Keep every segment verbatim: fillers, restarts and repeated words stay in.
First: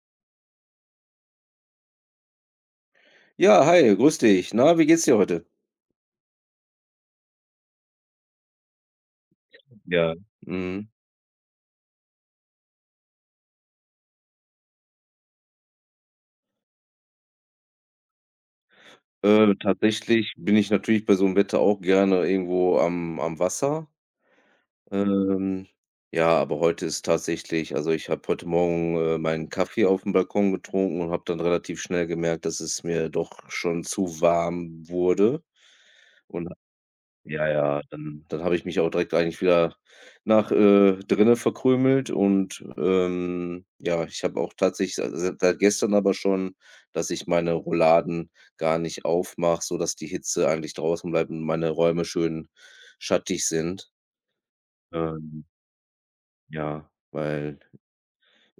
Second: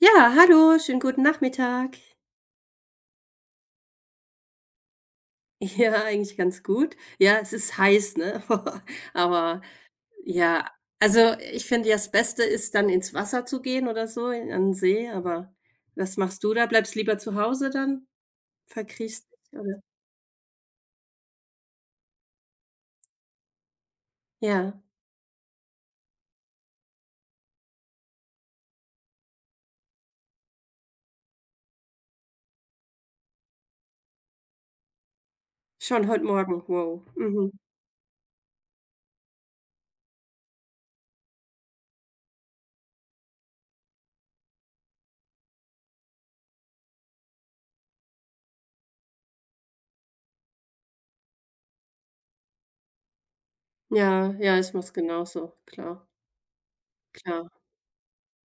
Ja, hallo, schönen guten Nachmittag. Ja, hi, grüß dich. Na, wie geht's dir heute? Ja, eigentlich ganz gut. Ja, es ist heiß, ne? Aber Ja. ja, Mhm. also ich finde ja, das Beste ist dann ins Wasser zu gehen oder so, in, an den See, aber was machst du da? Bleibst lieber zu Hause dann? Verkriechst Äh, dich, oder? Tatsächlich bin ich natürlich bei so 'm Wetter auch gerne irgendwo am am Wasser. Ja, Ähm, ja, aber heute ist tatsächlich also, ich habe heute Morgen, äh, meinen Kaffee aufm Balkon getrunken und habe dann relativ schnell gemerkt, dass es mir doch schon zu warm wurde schon heute und. Morgen. Wow. Ja, Mhm. ja, dann dann habe ich mich auch direkt eigentlich wieder nach, äh, drinnen verkrümelt und, ähm, ja, ich habe auch tatsächlich se se seit gestern aber schon, dass ich meine Rouladen gar nicht aufmache, sodass die Hitze eigentlich draußen bleibt und meine Räume schön schattig sind. Ja, ja, ich mach's Ähm, genauso. Klar, ja, klar. weil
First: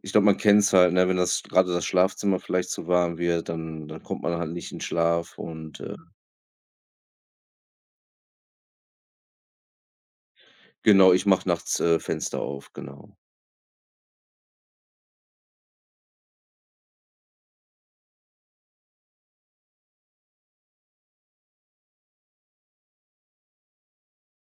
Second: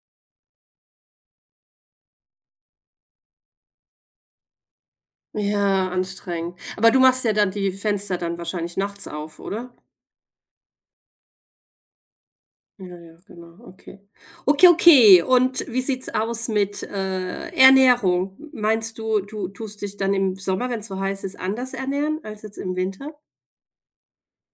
ich glaube, man kennt's halt, ne, wenn das grade das Schlafzimmer vielleicht zu warm wird, dann dann kommt man halt nicht in Schlaf und, Ja, äh anstrengend. Aber du machst ja dann die Fenster dann wahrscheinlich nachts auf, oder? genau, ich mache nachts, äh, Fenster auf, Ja, genau. ja, genau, okay. Okay, okay. Und wie sieht's aus mit, äh, Ernährung? Meinst du, du tust dich dann im Sommer, wenn es so heiß ist, anders ernähren als jetzt im Winter?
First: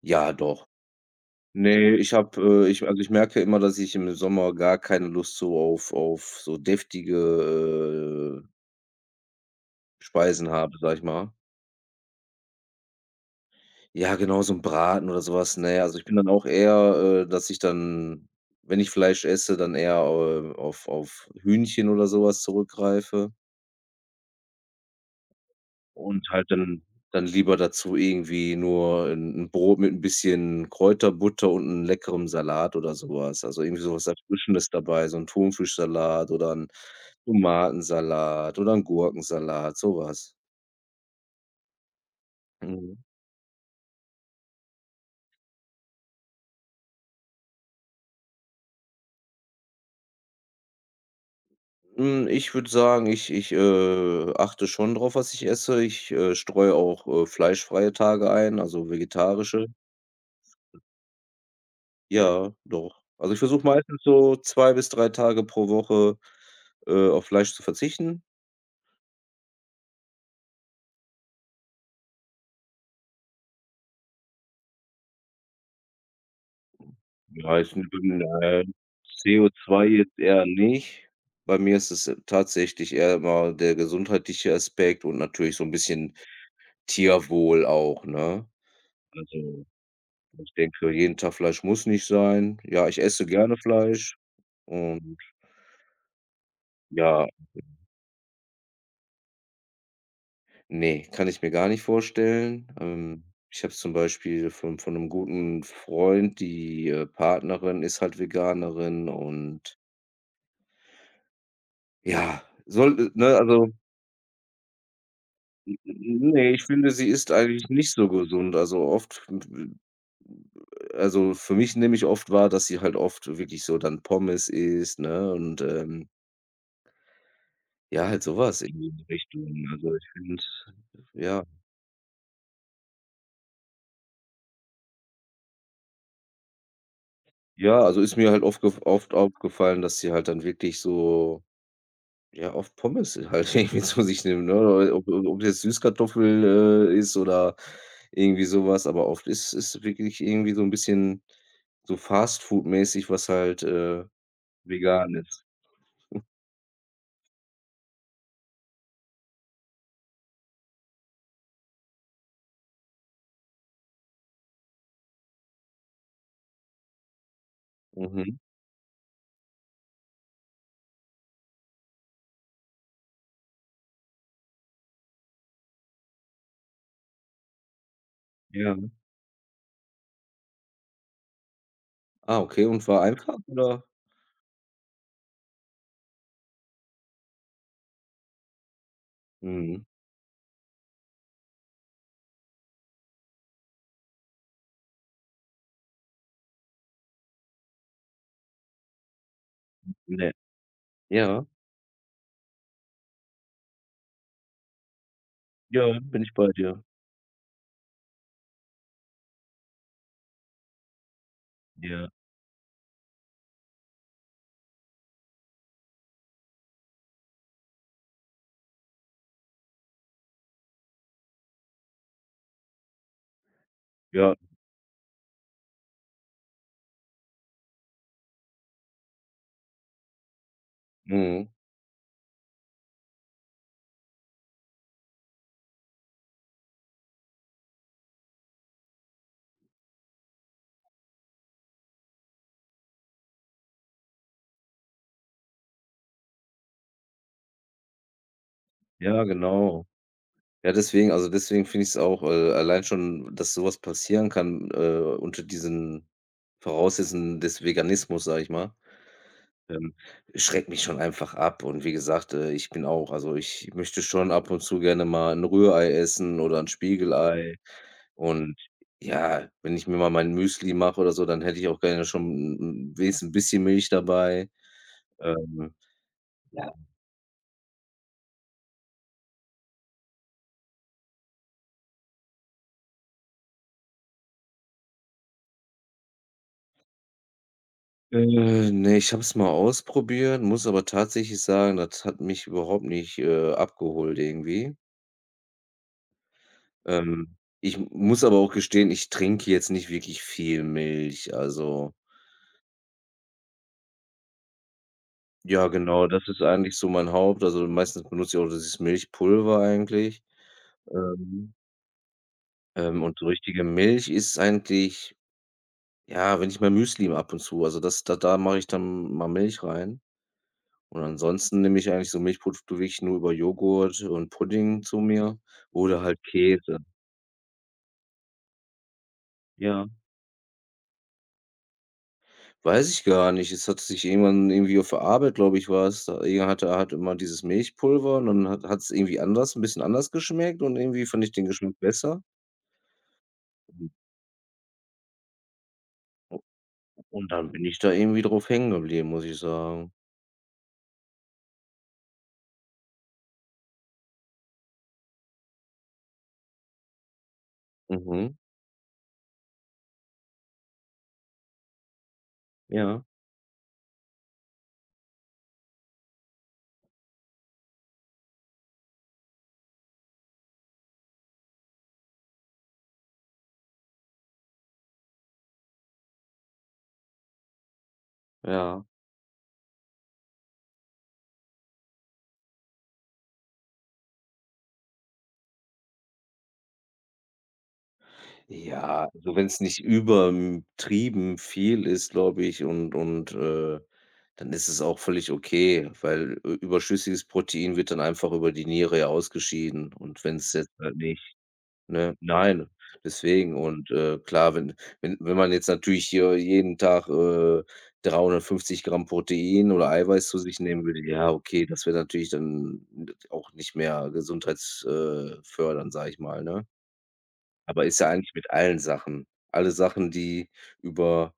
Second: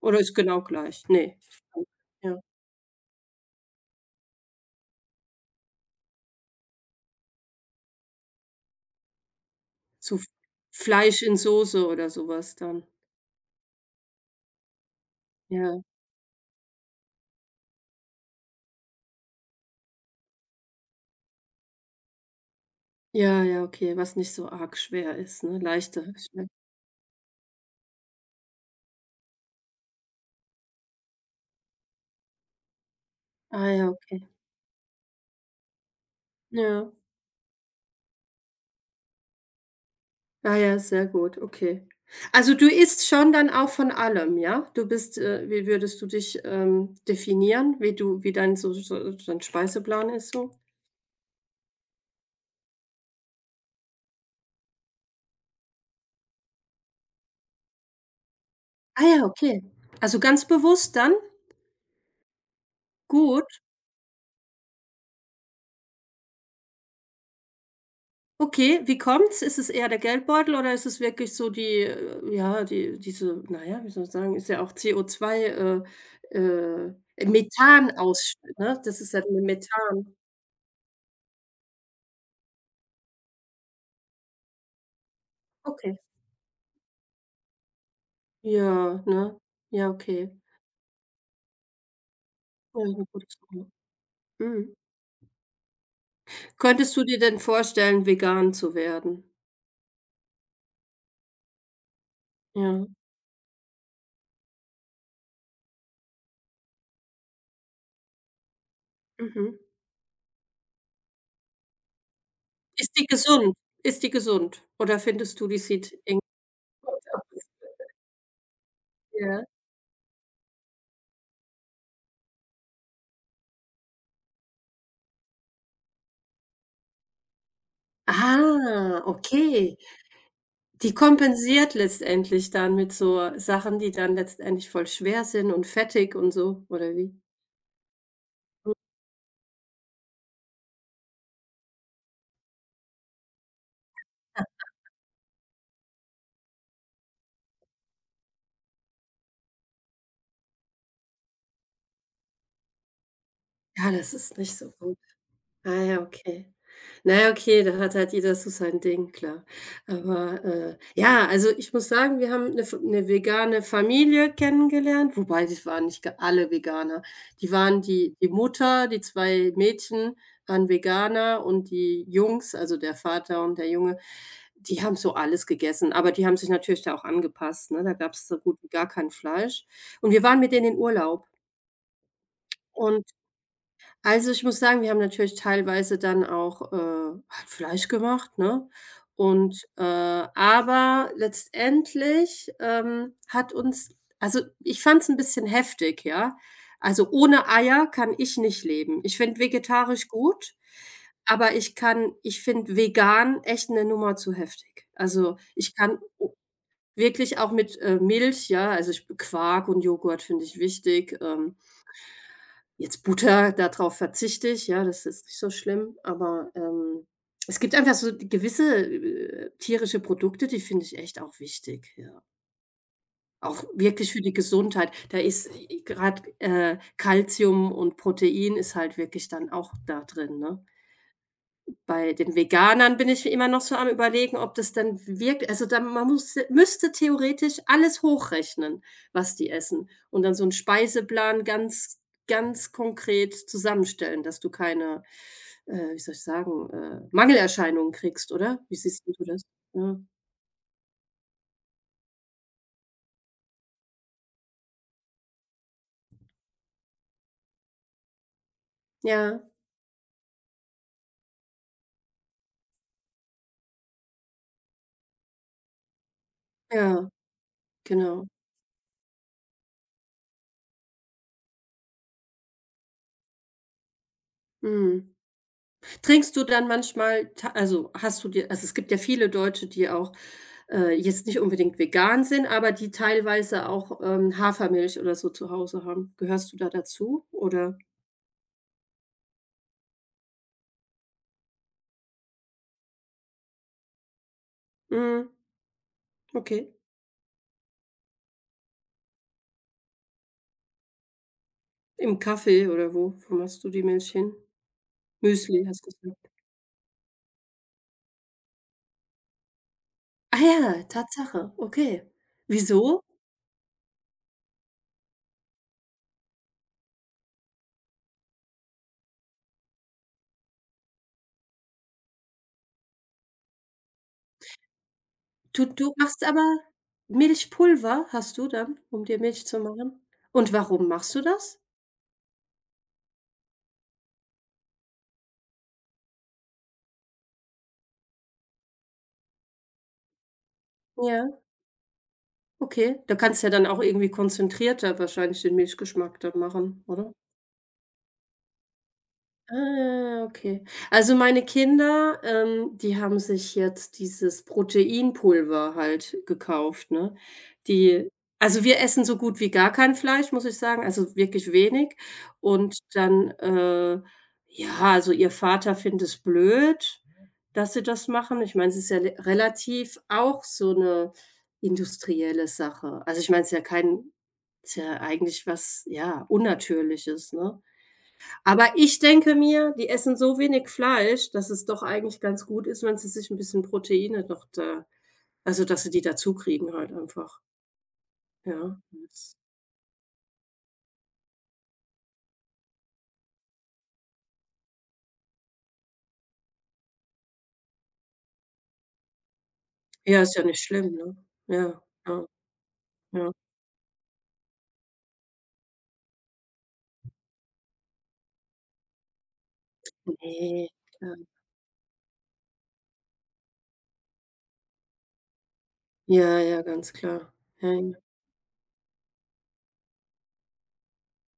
Oder Ja, ist genau doch. gleich? Ne. Ne, ich Ja, habe, äh ich also, ich merke immer, dass ich im Sommer gar keine Lust so auf auf so deftige, äh, Zu F Speisen habe, sage ich Fleisch mal. in Soße oder sowas dann. Ja, genau, so 'n Braten oder so was, ne? Ja. Also, ich bin dann auch eher, äh, dass ich dann, wenn ich Fleisch esse, dann eher, äh, auf auf Hühnchen oder so was zurückgreife. Ja, ja, okay, was nicht so arg schwer ist, ne? Leichter Und halt Schwer. dann dann lieber dazu irgendwie nur 'n 'n Brot mit 'n bisschen Kräuterbutter und 'n leckerem Salat oder so was. Also, Ah irgendwie ja, so was okay. Erfrischendes dabei, so 'n Thunfischsalat oder 'n Ja. Tomatensalat oder 'n Gurkensalat, so was. Ah ja, sehr gut, okay. Also, du Mhm. isst schon dann auch von allem, ja? Du bist, äh wie würdest du dich, ähm, definieren, wie du wie dein so so so dein Speiseplan ist so? Hm, ich würde sagen, ich ich, äh, achte schon drauf, was ich esse. Ich, äh, streue auch, äh, fleischfreie Tage ein, also Ah ja, okay. vegetarische. Also, ganz bewusst dann? Ja, doch. Also, ich Gut, versuche meistens so zwei bis drei Tage pro Woche, äh, auf Fleisch zu verzichten. okay. Wie kommt's? Ist es eher der Geldbeutel oder ist es wirklich so die, äh ja, die diese na ja, wie soll ich sagen, ist ja auch co zwei äh, äh, Ja, ich bin, Methanausst äh, ne? Das ist ja nur c o zwei Methan. jetzt eher nicht. Bei mir ist es äh, tatsächlich eher immer der gesundheitliche Aspekt und natürlich so 'n Okay. bisschen Tierwohl auch, ne? Ja, ne? Also, Ja, okay. ich denke, jeden Tag Fleisch muss nicht sein. Ja, Ja, ich 'ne esse gute gerne Sache. Fleisch Mhm. und. Könntest du dir Ja, denn vorstellen, vegan zu werden? ne, kann ich mir gar nicht vorstellen. Ja, Ähm, ich habe es zum Beispiel von von 'nem guten Freund, die, äh, Partnerin ist halt Veganerin mhm. und ja, Ist die soll ne, gesund? also. Ist die gesund? Oder findest du, die sieht irgendwie Ne, ich finde, komisch sie ist aus? eigentlich nicht so gesund. Also, oft Ja. also, für mich nehme ich oft wahr, dass sie halt oft wirklich so dann Pommes isst, ne, und, ähm, ja, halt sowas in Ah, die Richtung. okay. Also, ich finde Die ja. kompensiert letztendlich dann mit so Sachen, die dann letztendlich voll schwer sind und fettig und so, oder wie? Ja, also, ist mir halt oft gef oft aufgefallen, dass sie halt dann wirklich so, ja, oft Pommes halt irgendwie zu sich nimmt, ne? Ob ob ob jetzt Süßkartoffel, äh, ist oder irgendwie sowas, aber oft ist ist wirklich irgendwie so ein bisschen so fastfood-mäßig, was halt, Ja, äh das ist nicht so gut. vegan ist. Ah ja, okay. Na ja, okay, da hat halt jeder so sein Ding, klar. Aber, äh, ja, also, ich muss sagen, wir haben eine F 'ne vegane Familie kennengelernt, wobei das waren nicht g alle Veganer. Die waren die die Mhm, Mutter, die zwei Mädchen waren Veganer und die Jungs, also, der Vater und der Junge, die haben so alles gegessen, aber die haben sich natürlich da auch angepasst, ne? Da gab es so gut wie gar ja. kein Fleisch. Und wir waren mit denen in Urlaub Ah, okay, und war und einfach, oder? also, ich muss sagen, wir haben natürlich teilweise dann auch, äh, halt Fleisch gemacht, ne? Und, äh Mhm, aber letztendlich, ähm, hat uns also, ich fand es ein bisschen heftig, ja? Also, ohne Eier kann ich nicht leben. Ich finde vegetarisch ne. gut, Ja, aber ich kann ich finde vegan echt eine Nummer zu heftig. Also, ich ja, kann bin ich o bei dir. wirklich auch mit, äh, Milch, ja also, ich Quark und Joghurt finde ich wichtig, ähm Ja, Jetzt Butter, darauf verzichte ich, ja, das ist nicht so schlimm, aber, ähm, es gibt einfach so gewisse, äh, tierische Produkte, die finde ich echt auch wichtig, ja. Auch wirklich für die ja. Gesundheit. Da ist, gerade äh, Kalzium und Protein ist halt wirklich dann auch da drin, ne? Mhm. Bei den Veganern bin ich immer noch so am Überlegen, ob das dann wirk also da man musste müsste theoretisch alles hochrechnen, was die essen und dann so 'n Speiseplan ganz, ganz konkret zusammenstellen, dass du keine, äh, wie soll ich sagen, äh, Mangelerscheinungen kriegst, oder? Wie siehst denn Ja, du das? genau. Ja. Ja, deswegen also, deswegen finde ich es auch, äh, allein schon, dass sowas passieren kann, äh, unter diesen Voraussetzungen des Veganismus, sage ich mal, Ja, ähm, schreckt mich schon einfach ab. Und wie gesagt, äh, ich bin auch also, ich möchte schon ab und zu gerne mal ein Rührei essen oder ein ja, Spiegelei. genau. Und ja, wenn ich mir mal mein Müsli mache oder so, dann hätte ich auch gerne schon 'n wenigstens 'n bisschen Milch dabei. Mhm. Ähm, Trinkst du dann manchmal ta also, hast du dir also, es gibt ja viele Deutsche, die auch, äh, jetzt nicht unbedingt vegan sind, aber die teilweise auch, ähm, Hafermilch oder so zu Hause haben. Gehörst du da dazu oder äh, ne, ich habe es mal ausprobiert, muss aber tatsächlich sagen, das hat mich überhaupt nicht, äh, abgeholt irgendwie. mhm, okay. Ähm, ich muss aber auch gestehen, ich trinke jetzt nicht wirklich viel Milch. Also, Im Kaffee oder wo wo machst du die Milch hin? Müsli, ja hast du genau, das gesagt. ist eigentlich so mein Haupt also, meistens benutze ich auch dieses Milchpulver eigentlich. Ah ja, Tatsache, Ähm, okay. Wieso? ähm, und so richtige Milch ist eigentlich. Ja, wenn ich mein Müsli ab und zu also das da da mache ich dann mal Milch rein und ansonsten nehme ich eigentlich so Milchprodukte wirklich nur über Joghurt und Pudding zu mir Du du oder halt machst aber Käse. Milchpulver hast du dann, um dir Milch zu Ja, machen? Und warum machst du das? weiß ich gar nicht. Es hat sich irgendwann irgendwie auf der Arbeit, glaube ich, war's da irgend hatte er halt immer dieses Milchpulver und dann hat es irgendwie anders ein bisschen anders geschmeckt und irgendwie fand ich Ja. den Geschmack besser. Okay, da kannst du ja dann auch Und irgendwie konzentrierter wahrscheinlich den Milchgeschmack dann machen, oder? und dann bin ich da irgendwie drauf hängen geblieben, muss ich sagen. Ah, okay. Also meine Kinder, ähm, die haben sich jetzt dieses Proteinpulver halt gekauft, ne? Die Mhm. Also wir essen so gut wie gar kein Fleisch, muss ich sagen, also wirklich wenig. Und Ja, dann, äh, ja, also ihr Vater findet es blöd, dass sie das machen. Ich meine, es ist ja le- relativ auch so eine industrielle Sache. Also ich meine, es ist ja kein ist ja eigentlich was, ja, Unnatürliches, ne? Aber ja. ich denke mir, die essen so wenig Fleisch, dass es doch eigentlich ganz gut ist, wenn sie sich 'n bisschen Proteine noch da also, dass sie die dazukriegen halt einfach, ja. Ja, also wenn es nicht übertrieben viel ist, glaube ich, und und, äh, dann ist es auch völlig okay, weil ü überschüssiges Protein wird dann einfach über die Niere ja ausgeschieden und Ja, wenn ist ja es nicht jetzt schlimm, halt ne? nicht. Ja, Ne? ja, Nein, ja. deswegen und, äh, klar, wenn wenn wenn man jetzt natürlich hier jeden Tag, äh, 350 Gramm Protein oder Eiweiß zu sich Ne, nehmen würde, klar. ja, okay, das wäre natürlich dann auch nicht mehr gesundheits äh, sage ich Ja, mal, ja, ne? ganz klar. Ja, Aber ja. ist ja eigentlich mit allen Sachen. Alle Sachen, die über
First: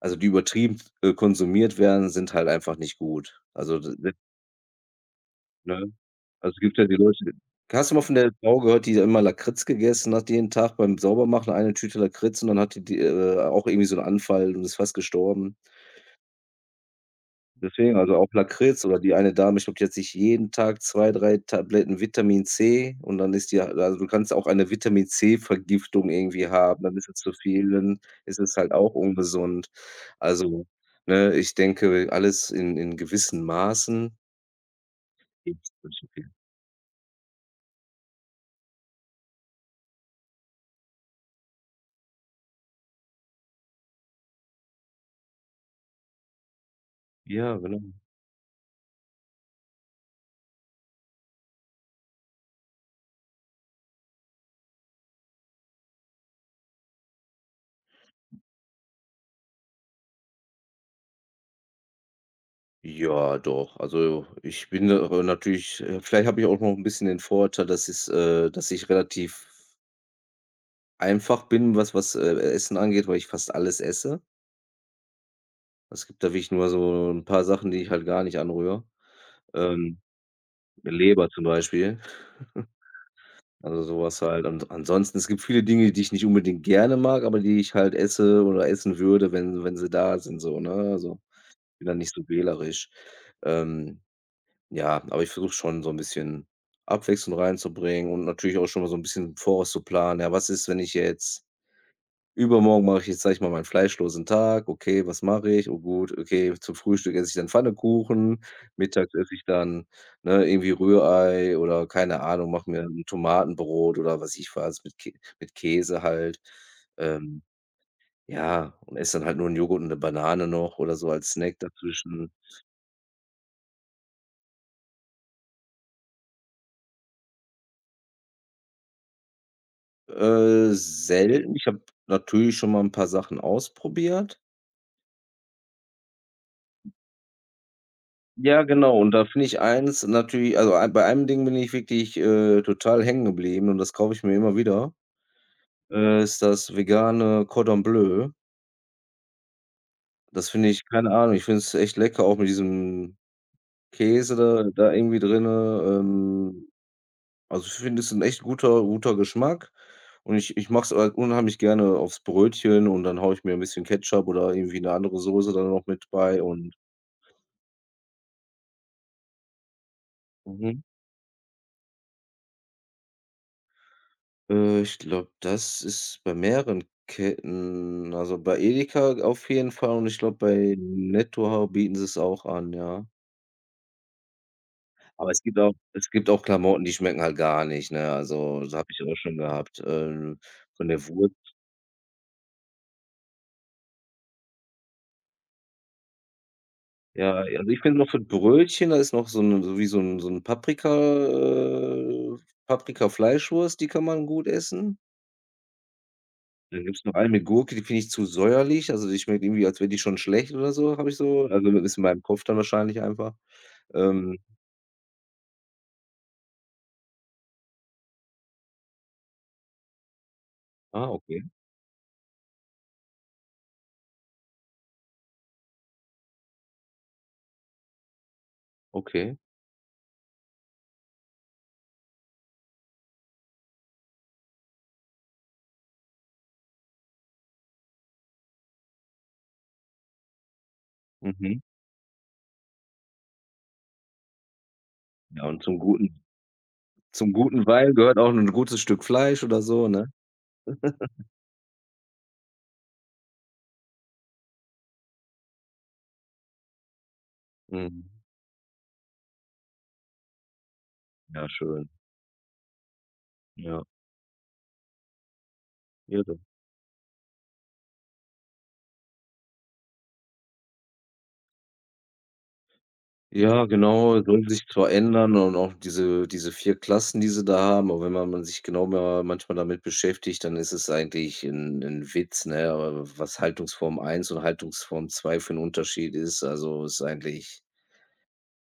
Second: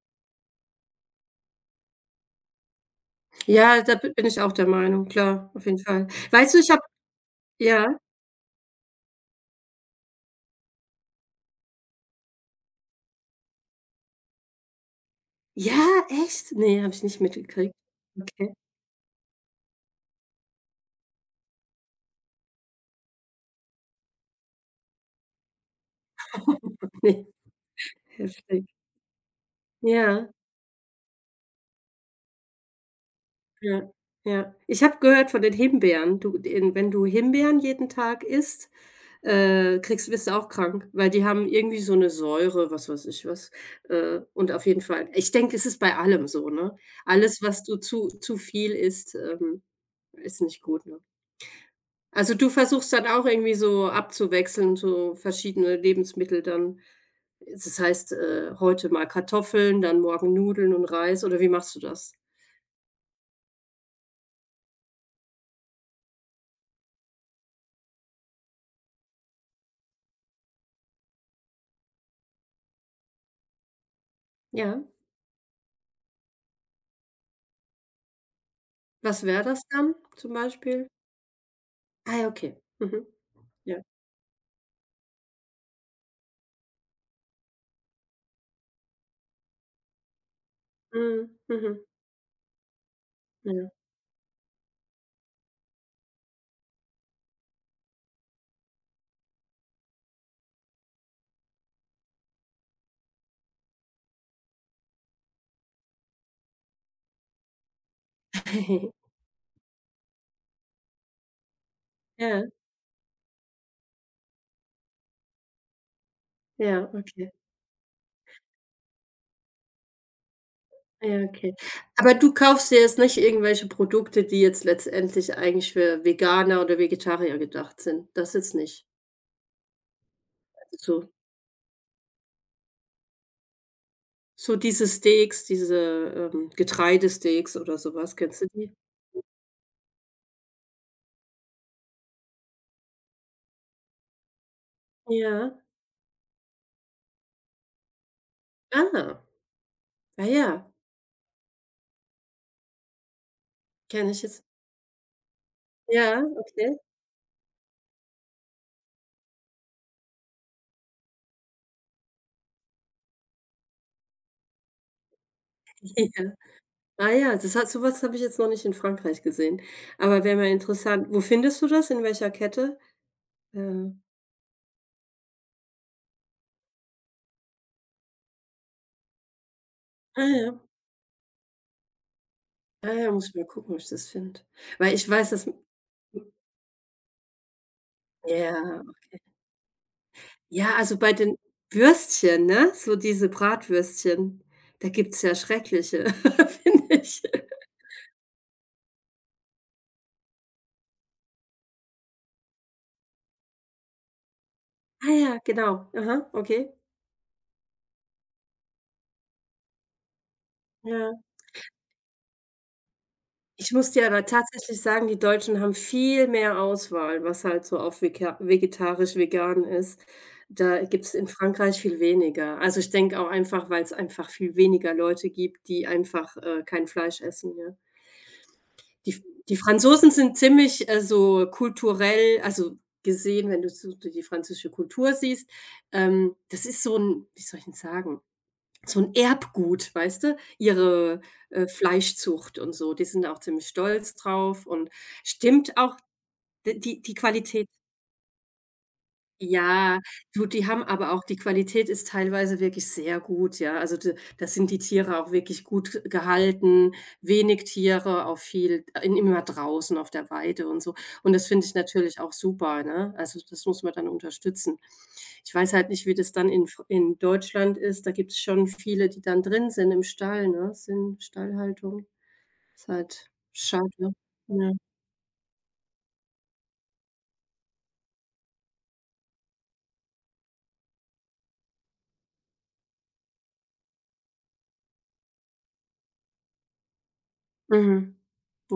also, die übertrieben, äh, konsumiert werden, sind halt einfach nicht gut. Also, Ja, d da b d bin ich auch der Meinung, klar, auf jeden ne? Fall. Weißt Also, es du, ich gibt habe ja die Leute. ja? Hast du mal von der Frau gehört, die immer Lakritz gegessen hat jeden Tag beim Saubermachen, eine Tüte Lakritz und dann hat die die, äh, auch irgendwie so 'n Anfall und ist fast gestorben? Ja, echt? Ne, habe ich nicht mitgekriegt. Deswegen, also auch Okay. Lakritz oder die eine Dame, ich glaube, die hat sich jeden Tag zwei drei Tabletten vitamin zeh und dann ist die also du kannst auch eine vitamin zeh vergiftung irgendwie haben, dann ist es Ne, zu viel, dann ist es heftig. halt auch ungesund. Ja. Also, ne, ich denke, alles in in gewissen Ja, Maßen. ja. Ich habe gehört von den Gibt's nicht so Himbeeren. viel. Du den Wenn du Himbeeren jeden Tag isst, äh, kriegst wirst du auch krank, weil die haben irgendwie so eine Säure, was weiß ich was. Äh, und auf jeden Fall ich denke, es ist bei allem so, ne? Alles, Ja, was du genau. zu zu viel isst, ähm, ist nicht gut, ne? Also, du versuchst dann auch irgendwie so abzuwechseln, so verschiedene Lebensmittel dann. Das heißt, äh, heute mal Kartoffeln, dann morgen Nudeln und Reis oder wie machst du das? Ja, doch. Also, ich bin da aber natürlich äh, vielleicht habe ich auch noch ein bisschen den Vorteil, dass es äh, dass ich relativ einfach bin, was was, äh, Essen angeht, weil ich fast alles esse. Ja. Es gibt da wirklich nur so 'n paar Sachen, die ich halt gar nicht anrühre. Was wäre das dann Ähm, zum Beispiel? Leber zum Beispiel, Ah ja, okay. Mhm. Ja. also so was halt. Und ansonsten, es gibt viele Dinge, die ich nicht unbedingt gerne mag, aber die ich halt esse oder essen würde, wenn wenn sie da sind so, ne? Also, Mhm. Mhm. bin da nicht so wählerisch. Ja. Ähm, ja, aber ich versuche schon so 'n bisschen Abwechslung reinzubringen und natürlich auch schon mal so 'n bisschen im Voraus zu planen. Ja, was ist, wenn ich jetzt übermorgen mache ich jetzt, sage ich mal, meinen fleischlosen Tag. Okay, was mache ich? Oh gut, okay, zum Frühstück esse ich dann Pfannekuchen, mittags esse ich dann, ne, irgendwie Rührei oder keine Ja, Ahnung, mache mir 'n Tomatenbrot oder was ich was mit Kä mit Käse halt. ja, okay. Ähm, ja, und esse dann halt nur 'n Joghurt und eine Banane noch oder so Ja, als okay. Snack Aber dazwischen. du kaufst dir jetzt nicht irgendwelche Produkte, die jetzt letztendlich eigentlich für Veganer oder Vegetarier gedacht sind. Das jetzt nicht. Äh, Also, so selten. Ich habe natürlich schon mal ein paar Sachen ausprobiert. so diese Steaks, diese, ähm, Getreidesteaks oder sowas. Kennst du Ja, die? genau. Und da finde ich eins natürlich also, ei bei einem Ding bin ich wirklich, äh, total hängen geblieben und das kaufe ich mir immer wieder, Ja. äh, ist das vegane Cordon Bleu. Ah. Ah Das finde ja, ich keine Ahnung, ich finde es echt lecker, auch mit diesem kenne ich Käse jetzt. da da irgendwie drinne. Ja, Ähm, okay. Also, ich finde, es ist ein echt guter guter Geschmack und ich ich mache es halt unheimlich gerne aufs Brötchen und dann haue ich mir ein bisschen Ketchup oder irgendwie eine andere Soße dann noch mit bei und Ah ja, das hat so habe ich jetzt noch nicht in Frankreich gesehen. Aber wäre mal mhm. interessant. Wo findest du das? In welcher Kette? Äh, Äh, ich glaube, das ist bei mehreren Ketten also, bei Edeka auf jeden Fall und ich ah glaube, ja, bei Netto hau bieten sie es auch an, ah ja. ja, muss ich mal gucken, ob ich das finde. Weil ich weiß, Aber es dass gibt auch es gibt auch Klamotten, die schmecken halt gar nicht, ne? Also, das Ja, habe ich auch schon gehabt, ähm, ja, von also der bei Wurst den Würstchen, ne, so diese Bratwürstchen, da gibt's ja schreckliche, finde ich. ja, also, ich finde noch für Brötchen, da ist noch so 'ne so wie so 'n so 'n Paprika äh, Paprika-Fleischwurst, die kann man gut essen. Ah ja, genau. Aha, okay. Dann gibt's noch eine mit Gurke, die finde ich zu säuerlich. Also, die schmeckt irgendwie, als wäre die schon schlecht oder so, habe Ja. ich so also, ist in meinem Kopf dann wahrscheinlich einfach. Ich muss dir aber Ähm, tatsächlich sagen, die Deutschen haben viel mehr Auswahl, was halt so auf vega vegetarisch, vegan ist. Da ah, gibt's in okay, Frankreich viel weniger. Also, ich denke auch einfach, weil es einfach viel weniger Leute gibt, die einfach, äh, kein Fleisch essen, ja. Die okay. die Franzosen sind ziemlich, äh, so kulturell also, gesehen, wenn du so die französische Kultur siehst, ähm, das ist so ein, wie soll ich denn sagen? So 'n Erbgut, weißt du? Ihre, Mhm. äh, Fleischzucht und so. Die sind da auch ziemlich stolz drauf und Ja, und stimmt zum auch guten d die die zum guten Qualität, Wein gehört auch 'n gutes Stück Fleisch oder so, ja, ne? du, die haben aber auch die Qualität ist teilweise wirklich sehr gut, ja. Also, d da sind die Tiere auch wirklich gut gehalten, wenig Mhm. Tiere, auch viel äh, in immer draußen auf der Weide und so. Und Ja, das finde ich schön. natürlich auch super, ne? Also, das muss Ja. man dann unterstützen. Ich weiß halt nicht, wie Ja, das das. dann in Fr in Deutschland ist. Da gibt es schon viele, die dann drin sind im Stall, ne? Sind Stallhaltung. Ist halt Ja, schade, ne? genau, soll sich Ja. zwar ändern und auch diese diese vier Klassen, die sie da haben, aber wenn man man sich genau mal manchmal damit beschäftigt, dann ist es eigentlich ein ein Witz, ne, aber was Haltungsform eins und Haltungsform zwei für 'n Unterschied ist, also, ist eigentlich Mhm.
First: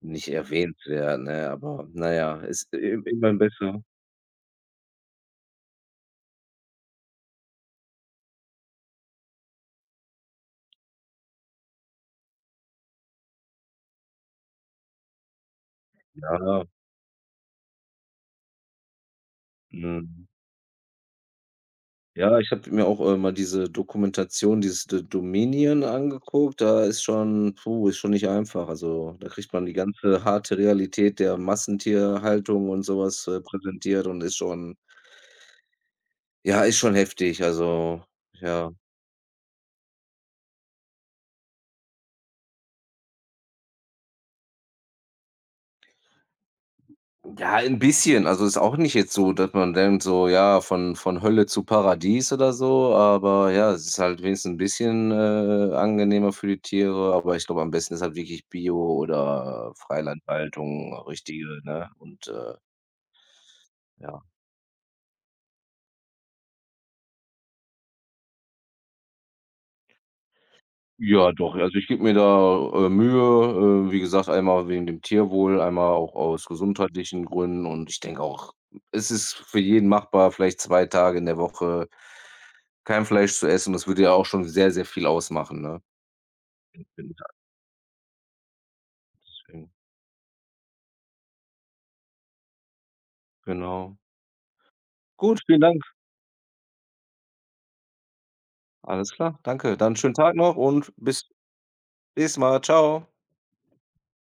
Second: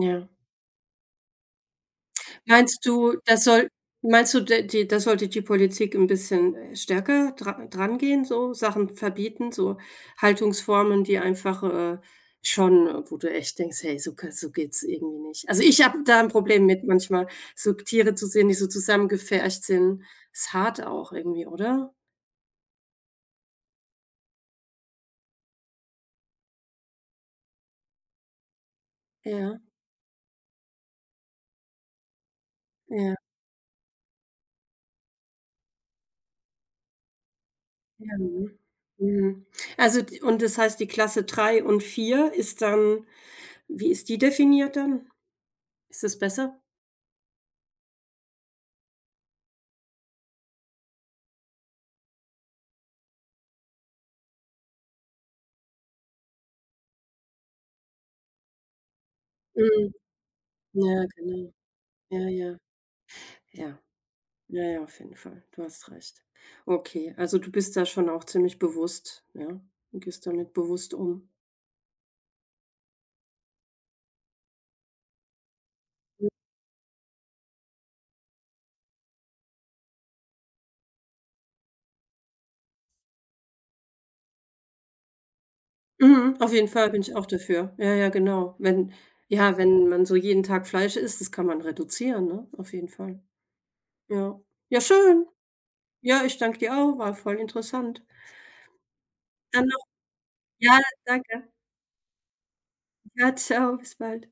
nicht erwähnenswert, ne, aber naja, ist i Meinst du, immer das soll besser. Meinst du, d die da sollte die Politik 'n bisschen, äh, stärker dra drangehen, so Sachen verbieten, so Haltungsformen, die einfach, äh, schon äh, wo du echt denkst: „Hey, so kann so geht's irgendwie nicht." Also, ich habe da 'n Ja, Problem mit manchmal, so Tiere zu sehen, die so zusammengepfercht sind. mhm. Ist hart auch irgendwie, oder? Ja, ich habe mir auch, äh, mal diese Dokumentation, dieses The Dominion angeguckt. Da ist schon puh, ist schon nicht einfach. Also, da kriegt Ja, man die ganze harte Realität der Massentierhaltung und ja, sowas äh, präsentiert und ist schon ja, ist schon heftig. Also, ja, mhm. ja. Mhm. Also, d und das heißt, die Klasse drei und vier ist dann wie ist die definiert dann? Ist das besser? Ja, ein bisschen. Also, ist auch nicht jetzt so, dass man denkt so, ja, von von Hölle zu Paradies oder so, aber ja, es ist halt wenigstens ein bisschen, äh, angenehmer für die Tiere, aber ich glaube, am besten ist halt wirklich Bio oder Mhm. Freilandhaltung, Ja, richtige, genau. ne? Ja, Und, äh, ja, ja. ja. Ja, ja, auf jeden Fall. Du hast recht. Okay, also du bist da schon auch ziemlich bewusst, ja? Du gehst damit bewusst um. Ja, doch, also, ich gebe mir da, äh, Mühe, äh, wie gesagt, einmal wegen dem Tierwohl, einmal auch aus gesundheitlichen Gründen und ich denke auch, es ist für jeden machbar, vielleicht zwei Tage in der Woche kein Fleisch zu essen, das würde ja auch schon sehr, sehr viel ausmachen, ne? Mhm, auf jeden Fall bin ich auch dafür. Ja, ja, genau. Wenn Ja, wenn man so jeden Tag Fleisch isst, das kann man reduzieren, ne? Auf jeden Fall. Genau. Ja. Ja, schön. Gut, vielen Dank. Ja, ich danke dir auch, war voll interessant. Alles klar. Dann Danke. noch Dann schönen Tag noch Ja, und bis danke. nächstes Mal. Tschau. Ja, tschau, bis bald.